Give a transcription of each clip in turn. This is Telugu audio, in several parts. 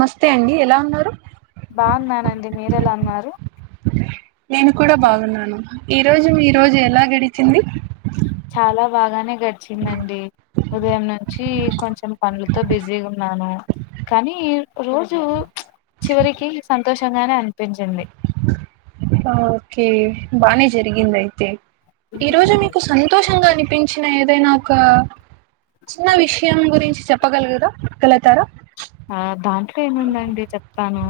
మస్తే అండి ఎలా ఉన్నారు? బాగున్నానండి మీరెలా ఉన్నారు నేను కూడా బాగున్నాను ఈ రోజు మీ రోజు ఎలా గడిచింది. చాలా బాగానే గడిచిందండి తో బిజీగున్నాను కానీ రోజు చివరికి సంతోషంగానే అన్పించింది. ఓకే బానే జరిగిందయితే. ఈ రోజు మీకు సంతోషంగా అన్పించిన ఏదైనా ఒక చిన్న విషయం గురించి చెప్పగలుగురా గలుగుతారా ఆ దాంట్లో ఏముందండి చెప్తాను.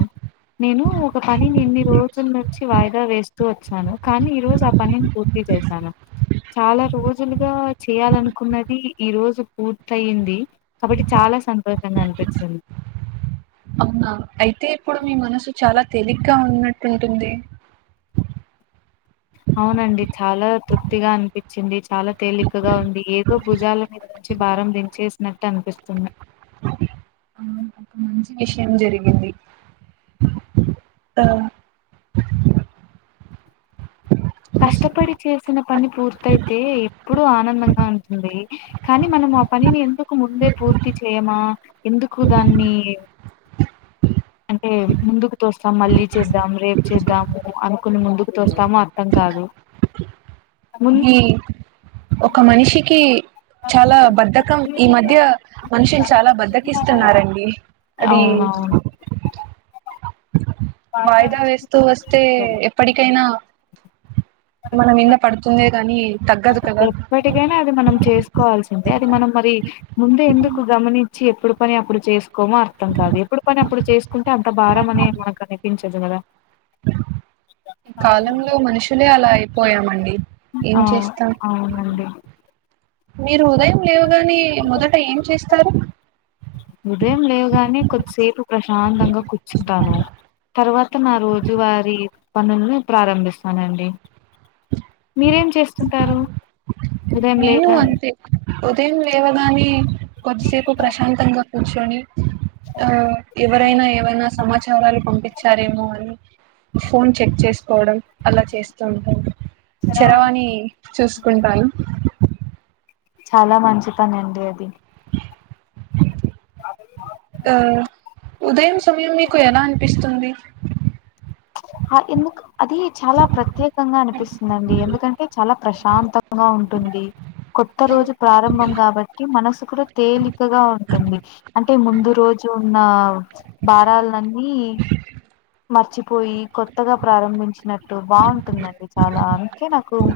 నేను ఒక పని ఎన్ని రోజుల్ నుంచి వాయి దా వేస్తూ వచ్చాను కానీ ఈ రోజు ఆ పనిన్ పూర్తి చేశాను. చాలా రోజులుగా చేయాలనుకున్నది ఈ రోజు పూర్తయింది కాబట్టి చాల్ లా సంతోషంగా అన్పించింద్ అవునా అయితే ఇప్పుడు మీ మనసు చాలా తేలిగ్గా ఉన్నట్టుంటుంది. అవునండి చాలా తృప్తిగా అన్పిచ్చిది. చాలా తేలికగా ఉంది ఏదో భుజాల మీద నుంచి భారం దించేస్నట్ అన్పిస్తుంది. విషం జరిగింది ఆ కష్టపడి చేసిన పని పూర్తయితే ఎప్పుడు ఆనందంగా ఉంటుంది. కానీ మనం ఆ పనిని ఎందుకు ముందే పూర్తి చేయమా ఎందుకు దాన్ని అంటే ముందుకు తోస్తాం మళ్ళీ చేద్దాం రేప్ చేద్దాము అనుకుని ముందుకు తోస్తాము. ర్ధం కాదు. మున్ అదీ ఒక మనిషికి చాలా బద్ధకం ఈ మధ్య మనిషిని చాలా బద్దకిస్తున్నారండి. అదీ అవునవును వాయిదా వేస్తూ వస్తే ఎప్పటికైనా మన మీద్నే పడుతుందే గాని తగ్గదు కదా ఎప్పటికైనా అది మనం చేస్కోవాల్సిందే అది మనం మరి ముందే ఎందుకు గమనిం చి ఎప్పుడు పని అప్పుడు చేస్కోమో అర్థం కాదు. ఎప్పుడు పని అప్పుడు చేస్కుంటే అంత భారం అని మనక్ అనిపించ దు గద కాలంలో మనుషులే అలా అయిపోయామండి. ఏం అవు చేస్తాం అవునండి. మీరు ఉదయం లేవగానే మొదట ఏం చేస్తారు. ఉదయం లేవగానే కొద్దిసేపు ప్రశాంతంగా కూర్చుంటాను. తర్వాత నా రోజు వారి పనుల్ని ప్రారంభిస్తానండి. మీరేం చేస్తుంటారు ఉదయం నేను లేవగానే? అంతే ఉదయం లేేవగానే కొద్దిసేపు ప్రశాంతంగా కూర్చొని ఆ ఎవరైనా ఏవైనా సమాచారాలు పంపి సారేమో అని ఫోన్ చెక్ చేసుకోవడం అలా చేస్త ఉంటం సరాం టీ చూస్కుంటాను. చాలా మంచి పని అండి అది ఆ ఉదయం సమయం మీకు ఎలా అనిపిస్తుంది ఆ ఎందుకు అది చాలా ప్రత్యేకంగా అనిపిస్తుందిండి ఎందుకంటే చాలా ప్రశాంతంగా ఉంటుంది కొత్త రోజు ప్రారంభం కాబట్టి మనసు కూడా తేలికగా ఉంటుంది అంటే ముందు రోజు ఉన్న బరల్నని మర్చిపోయి కొత్తగా ప్రారంభించినట్టు బాగుంటుందండి చాలా అందుకే నాకు హ్మ్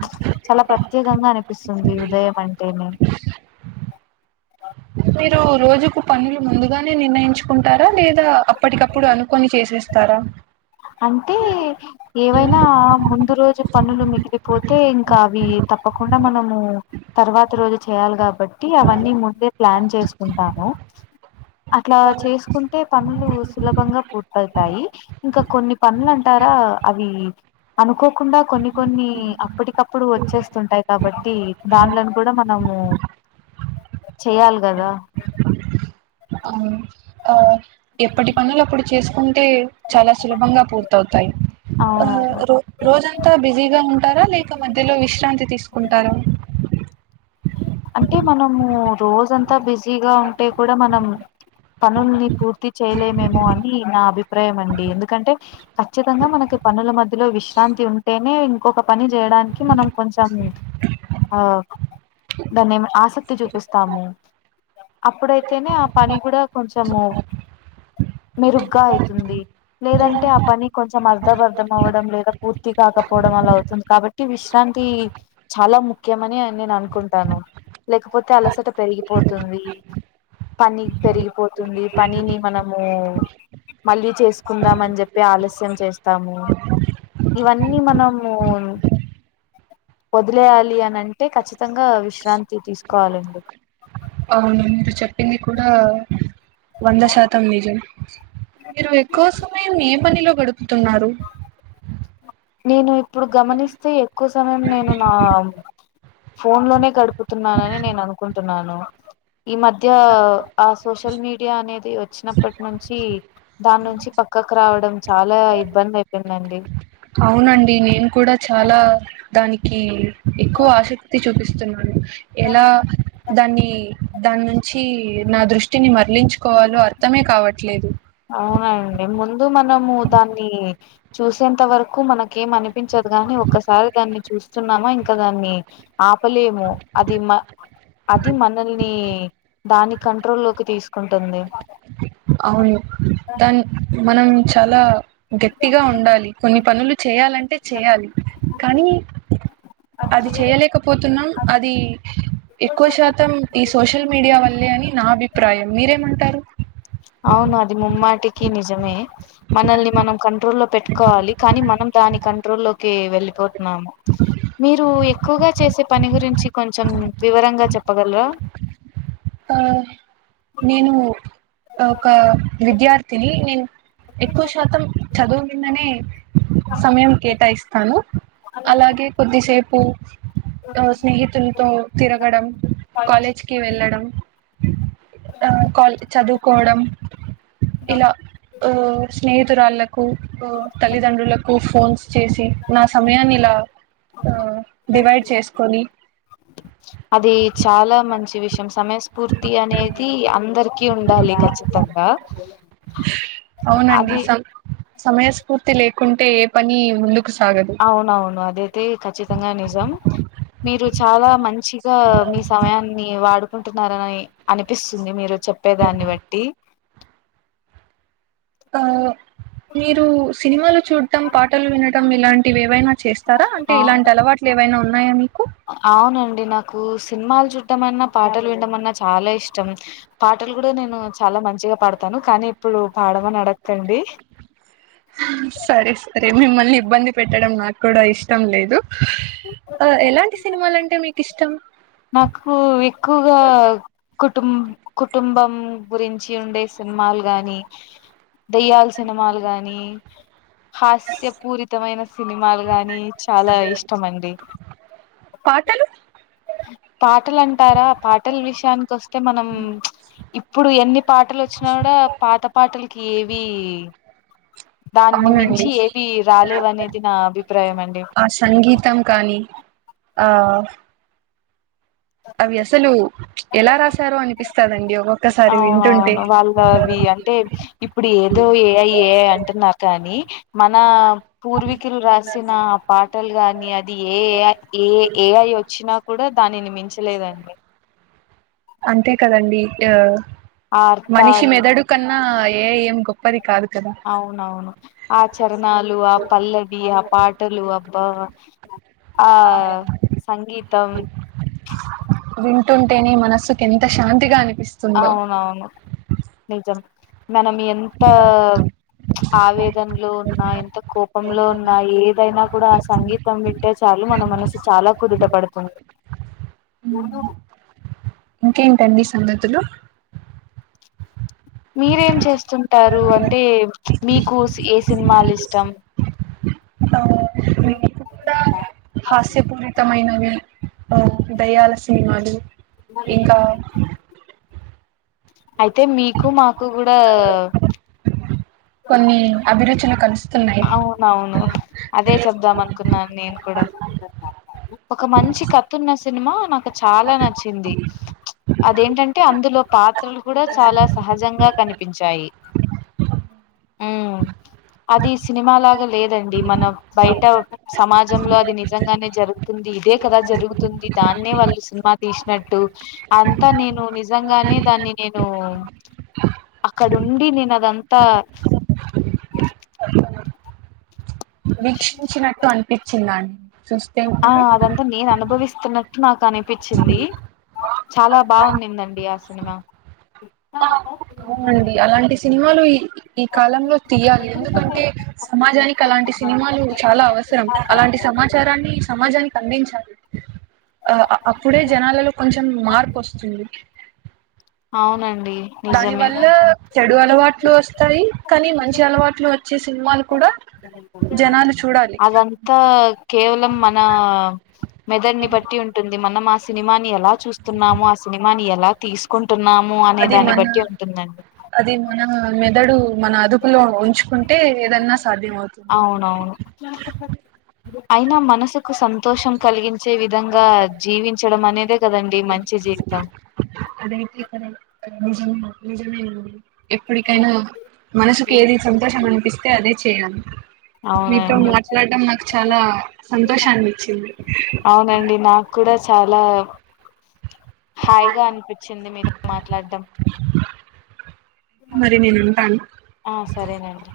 చాల ప్రత్యేకంగా అనిపిస్తుంది ఉదయం అంటేనే మీరు రోజుకు ఫైర్ ముందుగానే నిర్ణయించుకుంటారా లేదా అప్పటికప్పుడె అనుకని చేసేస్తార అంటే ఏవైనా ముంద్ దు రోజు పనులు మిగిలిపోతే ఇంకా అవి తప్పకుండా మనము తర్వాత రోజు చేయాలి కాబట్ టీ అవన్నీ ముందే ప్లాన్ చేసుకుంటాము అట్లా చేసుకుంటే పనులు సులభంగా పూర్తతాయి ఇంకా కొన్ని పనులు అంటారా అవి అనుకోకుండా కొన్ని కొన్ని అప్పటికప్పుడు వచ్చేస్తుంటాయి కాబట్టి దాంలను కూడ మనము చేయాలి కదా అవును అ ఎప్పటి పనులు ఆప్పుడు చేసుకుంటే చాల సులభంగా పూర్తవుతాయి ఆ అవునండి రో రోజంతా బిజీగా ఉంటారా లేక మధ్యలో విశ్రాంతి తీసుకుంటారా అంటే మనము రోజ అంతా బిజీగా ఉంటే కూడ మనం పనుల్ని పూర్తి చేయలేమేమె అని నా అభిప్రాయం అండి ఎందుకంటే ఖచ్చితంగా మనకి పనుల మధ్యలో విశ్రాంతి ఉంటేనే ఇంకొక పని చేయడానికి మనకి కొంచెం అవును దాన్నిమి ఆసక్తి చూపిస్తాము అప్పుడైతేనే ఆ పని కూడ కొంచము మెరుగ్గా యితుంది లేదంటే ఆ పని కొంచెం అర్ధ అర్ధం అవ్వడం లేక పూర్తి కాకపోవడం ళ అవుతుంది కాబట్టి విశ్రాంతి చాల ముఖ్యమనె నేను అనుకుంట్ టాను లేకపోతే అలసట పెరిగిపోతుంది పని పెరిగిపోతుంది పనిని మనమూ మళ్ళీ చేసుకుందాం అని చెప్పి ఆలస్యం చేస్తాము ఇవన్నీ మనము వదిలేయాలి అని అంటే ఖచ్చితంగా విశ్రాంతి తీసుకోవాలండి అవును మీరు చెప్పింది కూడా వంద శాతం నిజం మీరు ఏక్కువ సమయం ఏ పనిలో గడుపుతున్నారు నేను ఇప్పుడు గమనిస్తే ఎక్కువ సమయం నేను నా ఫోన్ లోనే గడుపుతున్నానని నేను అనుకుంటున్నాను ఈ మధ్య ఆ సోషల్ మీడియా అనేది వచ్చినప్పటి నుంచి దాని నుంచి పక్ క్కక్ రావడం చాలా ఇబ్బంది అయిపోయిందండి అవునండి నేను కూడ చాలా దానికీ ఎక్కువ అశేక్తి చూపిస్ న్నాన్ ఎలా దాన్ని దాన్నుంచీ నా దృష్ట్ ట్టిని మరలించుకోవాలో అర్థమే కావట్లేదు అవునండి ముందు మనము దాన్నీ చూసేంత వరకు మనకేం అనిపించ కాని ఒక్కసారి దాన్ని చూస్తున్నామా ఇంకా దాన్ని ఆపలేము అది మ అది మనల్ని దాని కంట్రోల్ లోకి తీస్కుంటుంది అవును దాన్ మనం చాల గట్టిగా ఉండాలి కొన్ని పనులు చేయాలంటే చేయాలి కానీ అది చేయలేకపోతున్నా అది ఎక్కువ శాతం ఈ సోషల్ మీడియా వల్లే అని నా అభిప్రాయం మీరేమంటారు అవును అది ముమ్మాటికి నిజమే మనల్ని మనం కంట్రోల్లో పెట్టుకోవాలి కానీ మనం దాని కంట్రోల్లోకి వెళ్ళిపో మీరు ఎక్కువగా చేసే పని గురించి కొంచెం వివరంగా చె ప్పగలరా ఆ నేను ఒక విద్యార్థిని నేన్ ఎక్కువ శాతం చదువు మిందనే సమయం కేటాయిస్తాను అలాగే కొద్దిసేపు ఆ స్నేహితులతో తిరగడం కాలేజ్కి వెళ్ళడం ఆ కాల చదువుకోవడం ఇలా ఆ స్నేహి తురాళ్లకు ఉ తల్లిదండ్రులకు ఫోన్స్ చేసి నా సమయాన్ని ఇలా ఆ డివైడ్ చేసుకొని అది చాలా మ సమయస్ఫూర్తి అనేది అందరికి ఉండాలి ఖచ్చితంగా అవునండి అది స సమయస్ఫూర్తి లేకుంటే ఏ పని ముందు అవునవును అదైతే ఖచ్చితంగా నిజం మీరు చాలా మంచిగా మీ సమయాన్ని వాడు కుంటున్నారనని అనిపిస్తుంది మీరు చెప్పేదాన్ని బట్టి ఆ మీరు సినిమాలు చూడటం పాటలు వినటం ఇలాంటివి ఏవైనా చేస్తారా అంటే ఆ ఇలాంటి అలవాట్లు ఏవైనా ఉన్నాయా మీకు అవునండి నాకు సినిమాలు చూడటమన్నా పాటలు వినటమన్నా చాలా ఇష్టం పాటలు కూడా నేను చాలా మంచిగా పాడతాను కానీ ఇప్పుడు పాడమని అడక్కండి సరే సరే మిమ్మల్ని ఇబ్బంది పెట్టడం నాకూడా ఇష్టం లేదు అ ఎలాంటి సినిమాలంటే మీకిష్టం నాకు ఎక్కువగా కుటుం కుటుంబం గురించి ఉండేసిం మాల్ గాని దయ్యాాల్ సినిమాలు గాని హాస్యపూరితమైన సినిమాలు గాని చాలా ఇష్టమండి పాటలు కొస్తే మనం ఇప్పుడు ఎన్ని పాటలు వచ్చినా కూడా పాత పాటలకి ఏవి దాన్ని అవునండి మించి ఏవి రాలేవనేది నా అభిప్రాయం అండి ఆ సంగీతం కానీ ఆ అవి అసలు ఎలా రాసారో అనిపిస్తాదండి ఆ వాళ్ళవి అంటే ఇప్పుడు ఏదో ఎ ఐ ఎ ఐ అంటున్నారు కానీ మనా పూర్వీకులు రాసిన పాటలు గాని అది ఏ A I A A I వచ్చినా కూడా దానిని మించలేదండి అంతే కదండి ఆ ఆ మనిషి అర్థాలు మెదడు కన్నా ఏ ఐ ఏం గొప్పది కాదు కదా అవునవును ఆ చరణాలు ఆ పల్లవి ఆ పాటలు అబ్బా ఆ సంగీతం కెంత శాంతిగా అని అవునవును నిజం మనం ఎంతా ఆవేదనలో ఉన్నా ఎంత కోపంలో ఉన్నా ఏదైనా కూడా ఆ సంగీతం వింటే చా లు మన మనసు చాలా కుదుట పడుతుంది ఇంకేంటండి సంగతులు మీరేం చేస్తుంటారు అంటే మీకు ఏ సినిమాలిష్టం అ నేను కూడా హాస్యపూరితమైనవి దయ్యాల సినిమాలు ఇంకా అయితే మీకు మాకు కూడా కొన్ని అభిరుచులు కలుస్ అవునవును అదే చెబ్దాం అనుకున్నాను నేను కూడా ఒక మంచి కతున్న సినిమా నాకు చాలా నచ్చింది అదేంటంటే అందులో పాత్రలు కూడా చాలా సహజంగా కనిపించాయి ఉమ్ అది సినిమాలాగా లేదండి మనం బయట స్ సమాజంలో అది నిజంగానే జరుగుతుంది ఇదే కదా జరుగుతుంది దాన్నే వాళ్ళు సినిమా తీశినట్టు అంతా నేను నిజంగానే దాన్ని నేను అక్కడుండి నేను అదంతా వీక్షించినట్టు అనిపించిందాన్ ఆహ్ అదంతా నేను అనుభవిస్తున్నట్టు నాకు అనిపిచింది చాలా బాగున్నిందండి ఆ సినిమా అవునండి అలాంటి సినిమాలు ఇ ఈ కాలంలో తీయాలి ఎందుకంటే సమాజానికి అలాంటి లంటి సినిమాలు చాలా అవసరం అలాంటి సమాచారాన్ని సమాజానికి అందించాలి ఆ అ అప్పుడే జనాలలో కొంచెం మారపొస్తుంది అవునండి దాని నిజమే వల్లా చెడు అలవాట్లు వస్తాయి కానీ మంచి అలవాట్లు వచ్చే సినిమాలు కూడా జనాలు చూడాలి అదంతా కేవలం మన మెదడ్ని బట్టి ఉంటుంది మనం ఆ సినిమాని ఎలా చూస్తున్నామో ఆ సినిమాని ఎలా తీసుకున్ టున్నాము అనే అది దాన్ని మన బట్టి ఉంటుందండి అది మన మెదడు మన అదుపులో ఉంచుకుంటే ఏదన్నా సాధ్యం అవుతుంది అవునవును అయినా మనసుకు సంతోషం కలిగించే విధంగా జీవించడం అనేది కదండి మంచి జీవితం నిజమే నిజమేనండి ఎప్పటికైనా మనసుకి ఏది సంతోషం అనిపిస్ మీతో అవునండి మాట్లాడటం నాకు చాలా సంతోషానిచ్చింది అవునండి నాకు కూడా చాలా హాయిగా అనిపిచింది మీతో మాట్లాడడం మరి నేను ఉంటాను ఆ సరేనండి